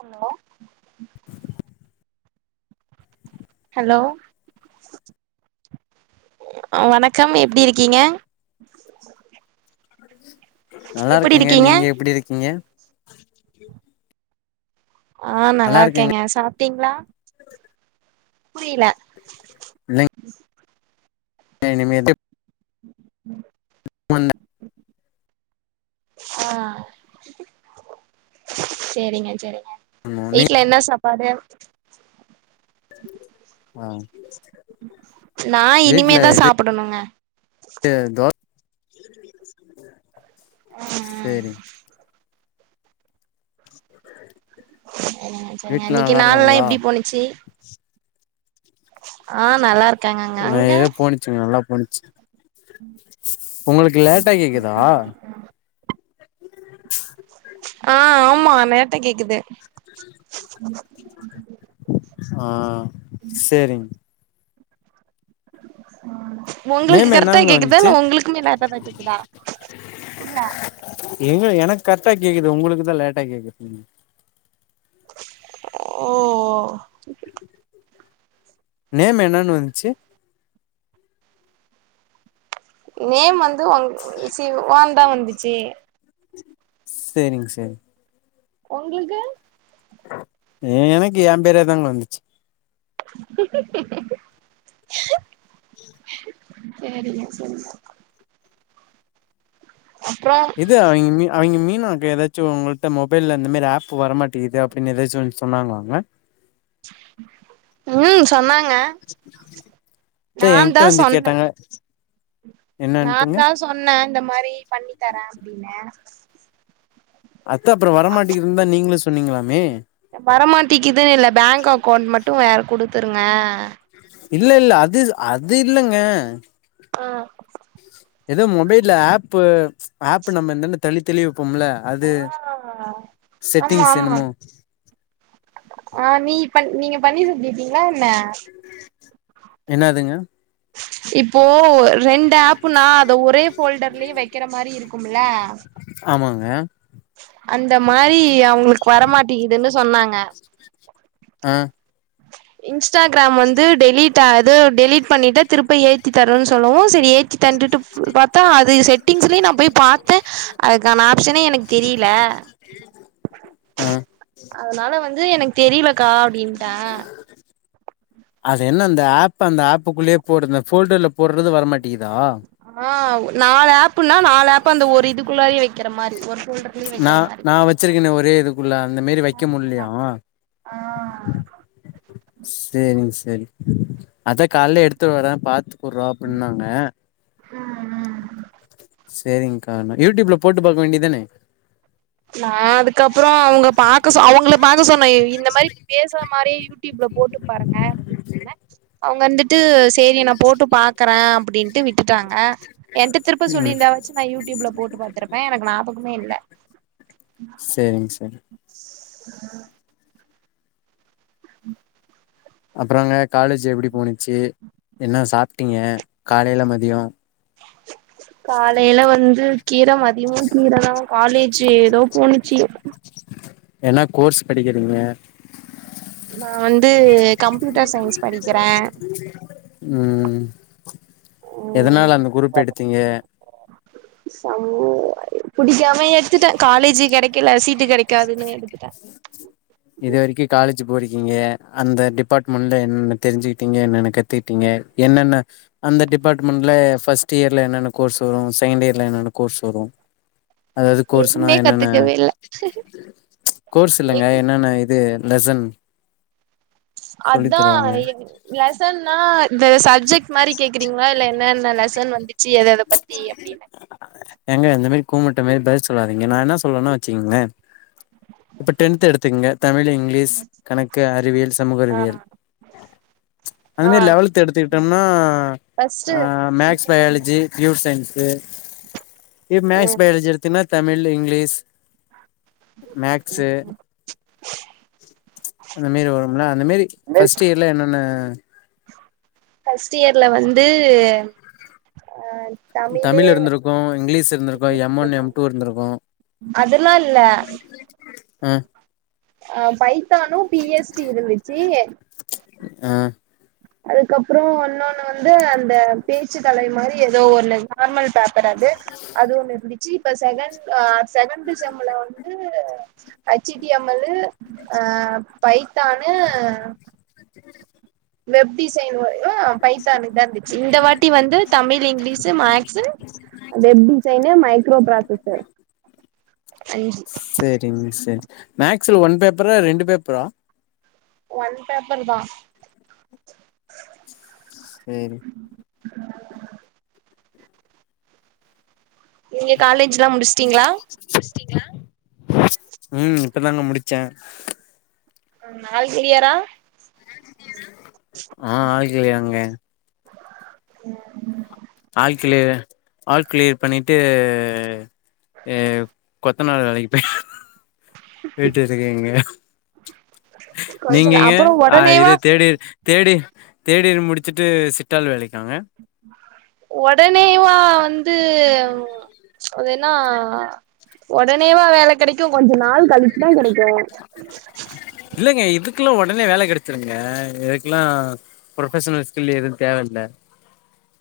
hello hello வணக்கம் எப்டி இருக்கீங்க நல்லா எப்டி இருக்கேங்க இருக்கீங்க நீங்க எப்படி இருக்கீங்க ஆ நல்லா இருக்கேங்க சாப்ட்டீங்களா புரியல இல்லைங் இனிமேட்டு ம் முன்ன ஆ சேரிங்க சேரிங்க நீ வீட்ல என்ன சாப்பாடு ஆ நா வீட்ல இனிமேதா இது சாப்புடணும்ங்க தோ சேரி சேரிங்க சேரிங்க வீட்ல இன்னைக்கு நல்லா நாள்லா இருக்காங்களா எப்டி போனுச்சு ஆ நல்லா இருக்காங்கங்க ஆ அங்க ஏதோ போணுச்சுங்க நல்லா போனுச்சு உங்களுக்கு லேட்டா கேக்குதா ஆ ஆமா நேத்த கேக்குது ஆ சேரிங் உங்களுக்கு நேம் கரெக்டா என்னங்க கேக்குதா வந்துச்சு இல்ல உங்களுக்குமே லேட்டா தா கேக்குதா எங்க எனக்கு கரெக்டா கேக்குது உங்களுக்கு தா லேட்டா கேக்குது ஓ ஓ நேம் என்னன்னு வந்துச்சு நேம் வந்து உங் சிவான் தா வந்துச்சு சேரிங்க சேரி உங்களுக்கு ஏ எனக்கு ஏ பேரே தாங்க வந்துச்சு சேரிங்க சேரிங்க அப்புறோ இது அவிங்க மீ அவிங்க மீனாக்கு ஏதாச்சும் உங்கள்ட்ட மொபைல்ல இந்த மாரி ஆப் வரமாட்டேங்குது பின்ன எதாச்சு வந்து சொன்னாங்களாங்க ம் சொன்னாங்க அத நான்தா ஏங்கிட்ட வந்து சொன்னே கேட்டாங்க என்னானுட்டுங்க சொன்ன இந்த மாரி பண்ணி தரே அப்டின்னு அதுதா அப்றோ வரமாட்டிங்குதுனு தா நீங்களு சொன்னீங்ளாமே வரமாட்டிக்கிதுனு இல்ல பேங்க் அக்கௌண்ட் மட்டு வேற குடுத்துருங்க இல்ல இல்ல அதுஸ் அது இல்லங்க ஆ எதோ மொபைல்ல ஆப்பு ஆப்பு நம்ம என்னெனு தள்ளி தள்ளி வெப்போம்ல ஆ அது ஆமா செட்டிங்சு ஆமா என்னமோ ஆ நீ பண் நீங்க பண்ணி சொல்லிருப்பீங்களா என்ன என்னதுங்க இப்போ ரெண்டு ஆப்புனா அத ஒரே போல்டர்லே வைக்கிற மாரி இருக்கும்ல ஆமாங்க அந்த மாரி அவுங்களுக்கு வரமாட்டிகிதுனு சொன்னாங்க ஆ இன்ஸ்டாகிராம் வந்து டெலிட் அது டெலிட் பண்ணிட்டு திருப்ப ஏத்தி தரனு சொல்லவு செரி ஏத் தந்துட்டு பாத்தா அது செட்டிங்ஸ்லே நா போய் பாத்தே அதுக்கான ஆப்ஷனே எனக்கு தெரியில ஆ அதனால வந்து எனக்கு தெரியலக்கா அப்டினு உ அது என்ன அந்த ஆப் அந்த ஆப்புக்குள்ளேயே போடுதுந்த ஃபோல்டர்ல போடுறது வரமாட்டேங்குதா ஆ நாலு ஆப்புன்னா நாலு ஆப் அந்த ஒரு இதுக்குள்ளாரே வைக்கிற மாரி ஒரு ஃபோல்டர்லயே நா வைக்கிற மாரி நா வச்சுருக்கேனே ஒரே இதுக்குள்ள அந்த மாரி வைக்க முல்லயா ஆ செரிங்க செரி அதா கால்ல எடுத்து வரே பாத்து கூப்ட்றோ அப்டின்னாங்க ம் ஆ செரிங்க்கா நா யூடியூப்ல போட்டு பாக்க வேண்டியதானே நா அதுக்கப்றோ அவுங்க பாக்க சொ அவுங்கள பாக்க சொன்னே இ இந்த மாரி பேசுற மாரி டியூப்ல போட்டு பாருங்க அப்டின்னு சொன்ன அவுங்க வந்துட்டு செரி நா போட்டு பாக்கறே அப்டின்டு விட்டுட்டாங்க என்ட திருப்ப ம் சொல்லிருந்தாவாச்சு நா யூடியூப்ல போட்டு பாத்துருப்பே எனக்கு ஞாபகமே இல்ல சேரிங் சார் ஆ ம் அப்றோங்க காலேஜு எப்டி போனுச்சு என்ன சாப்டீங்க காலையில மதியோ காலையில வந்து கீர மதியமு கீர தா காலேஜு ஏதோ போனுச்சு என்ன கோர்ஸ் படிக்கிறீங்க நா வந்து கம்ப்யூட்டர் சயின்ஸ் படிக்கிற ம் எதனால அந்த குரூப் எடுத்தீங்க சமூக அறிவி புடிக்காம எடுத்துட்டே காலேஜு கெடைக்கல சீட்டு கெடைக்காதுனு எடுத்துட்ட இது வர்க்கி காலேஜு போறிக்கிங்கே அந்த டிபாட்மண்ல என்னன்ன தெரிஞ்சிக்கிட்டீங்கன்னனக்கு தேிப்பிங்க என்னென்ன ஃப் அந்த டிபாட்மெண்ட்ல ஃபஸ்ட் இயர்ல என்னென்ன கோர்ஸ் வரு செய்ண்ட் இயர்ல என்னென்ன கோர்ஸ் வரு அதாவ்து கோர்ஸுனா எதுவுமே என்னன்ன கத்துக்கவே இல்ல கோர்ஸ் எங் இல்லங்கய் என்னன்ன இது லஜன் அதா என் லசன்னா இந்த சப்ஜெட் மாரி கேக்கிறீங்ளா இல்ல என்னென்ன லசன் வந்துச்சி எத எத பத்தி அப்பின்னு எங்க இந்த மரி கூமுட்ட மாரி பதில் சொல்லாதீங்க நா என்னா சொல்லேன்னா வச்சிங்லே இப்ப டென்த்து எடுத்துக்குங்க தமிழி இங்க்லீஸ் கணக்கு அறிவியல் சமூக ஆ அறிவியல் அதுமர் ஆ லெவல்த் எடுத்திட்டோம்னா ஃபஸ்ட்டு ஆ மேக்ஸ் பயாலஜி ப்யூர் சயின்ஸு எ மேக்ஸ் ம் பயாலஜி எடுத்தீனா தமிழு இங்க்லீஸ் மேக்ஸு அந்த மேரி வரும்ல அந்த மேரி ஃபஸ்ட் இயர்ல என்னன்ன ஃபஸ்ட் இயர்ல வந்து எம் ஆய் தமிழ் எருந்துருக்கு இங்கிலீஸ் இருந்துருக்கு எம் ஒன் எம் டூ இருந்துருக்கு அதெல்லா இல்ல அ அ பைத்தானு பிஎஸ்டி இருந்துச்சி ஆ அதுக்கப்றோ ஒன்னொன்னு வந்து அந்த பேச்சு தலை மாரி எதோ ஒன்னு நார்மல் பேப்பர் அது அது ஒண்ணு இருந்துச்சி இப்ப செகண்ட் ஆ செகன்த்து செம்ல வந்து அச்சிட்டி எம்மல்லு அ பைத்தானு வெப் டிசைன் வ ஊ பைத்தானு இதான்தி சி இந்த வாட்டி வந்து Tamil English maths web design microprocessor அஞ்சு செரிங்க செ மேக்ஸ்ல வன் பேப்பரா ரெண்டு பேப்பரா வன் பேப்பர் தா ஸ் செரி நீங்க காலேஜ்லா முடிச்ட்டீங்ளா உம் இப்பதாங்க முடிச்ச உ நால்க்லியரா ஆ ஆள்க்ளியங்க ம் ம் ஆள் க்லே ஆள் கிளியர் பண்ணிட்டு ஏவ் கொத் த்தனார் வேளைக்குப்பெய் வீட்டு இருக்கீங்க கொஞ்ச நீங்கெங்க அப்புற ஆ இது உடனேவா தேடி தேடி தேடி முடிச்சுட்டு சிட்டால் வேலைக்காங்க ஒடனேயுவா வந்து உவ் ஆ அது என்னா ஒடனேவா வேல கெடைக்கு கொஞ்ச நாள் கழிச்சுதா கெடைக்கு இல்லங்க இதுக்குல்லா ஒடனே வேல கெடச்சிருங்க இதுக்லா ப்ரொஃபஸனல் ஸ்கில் எதுன் தேவயில்ல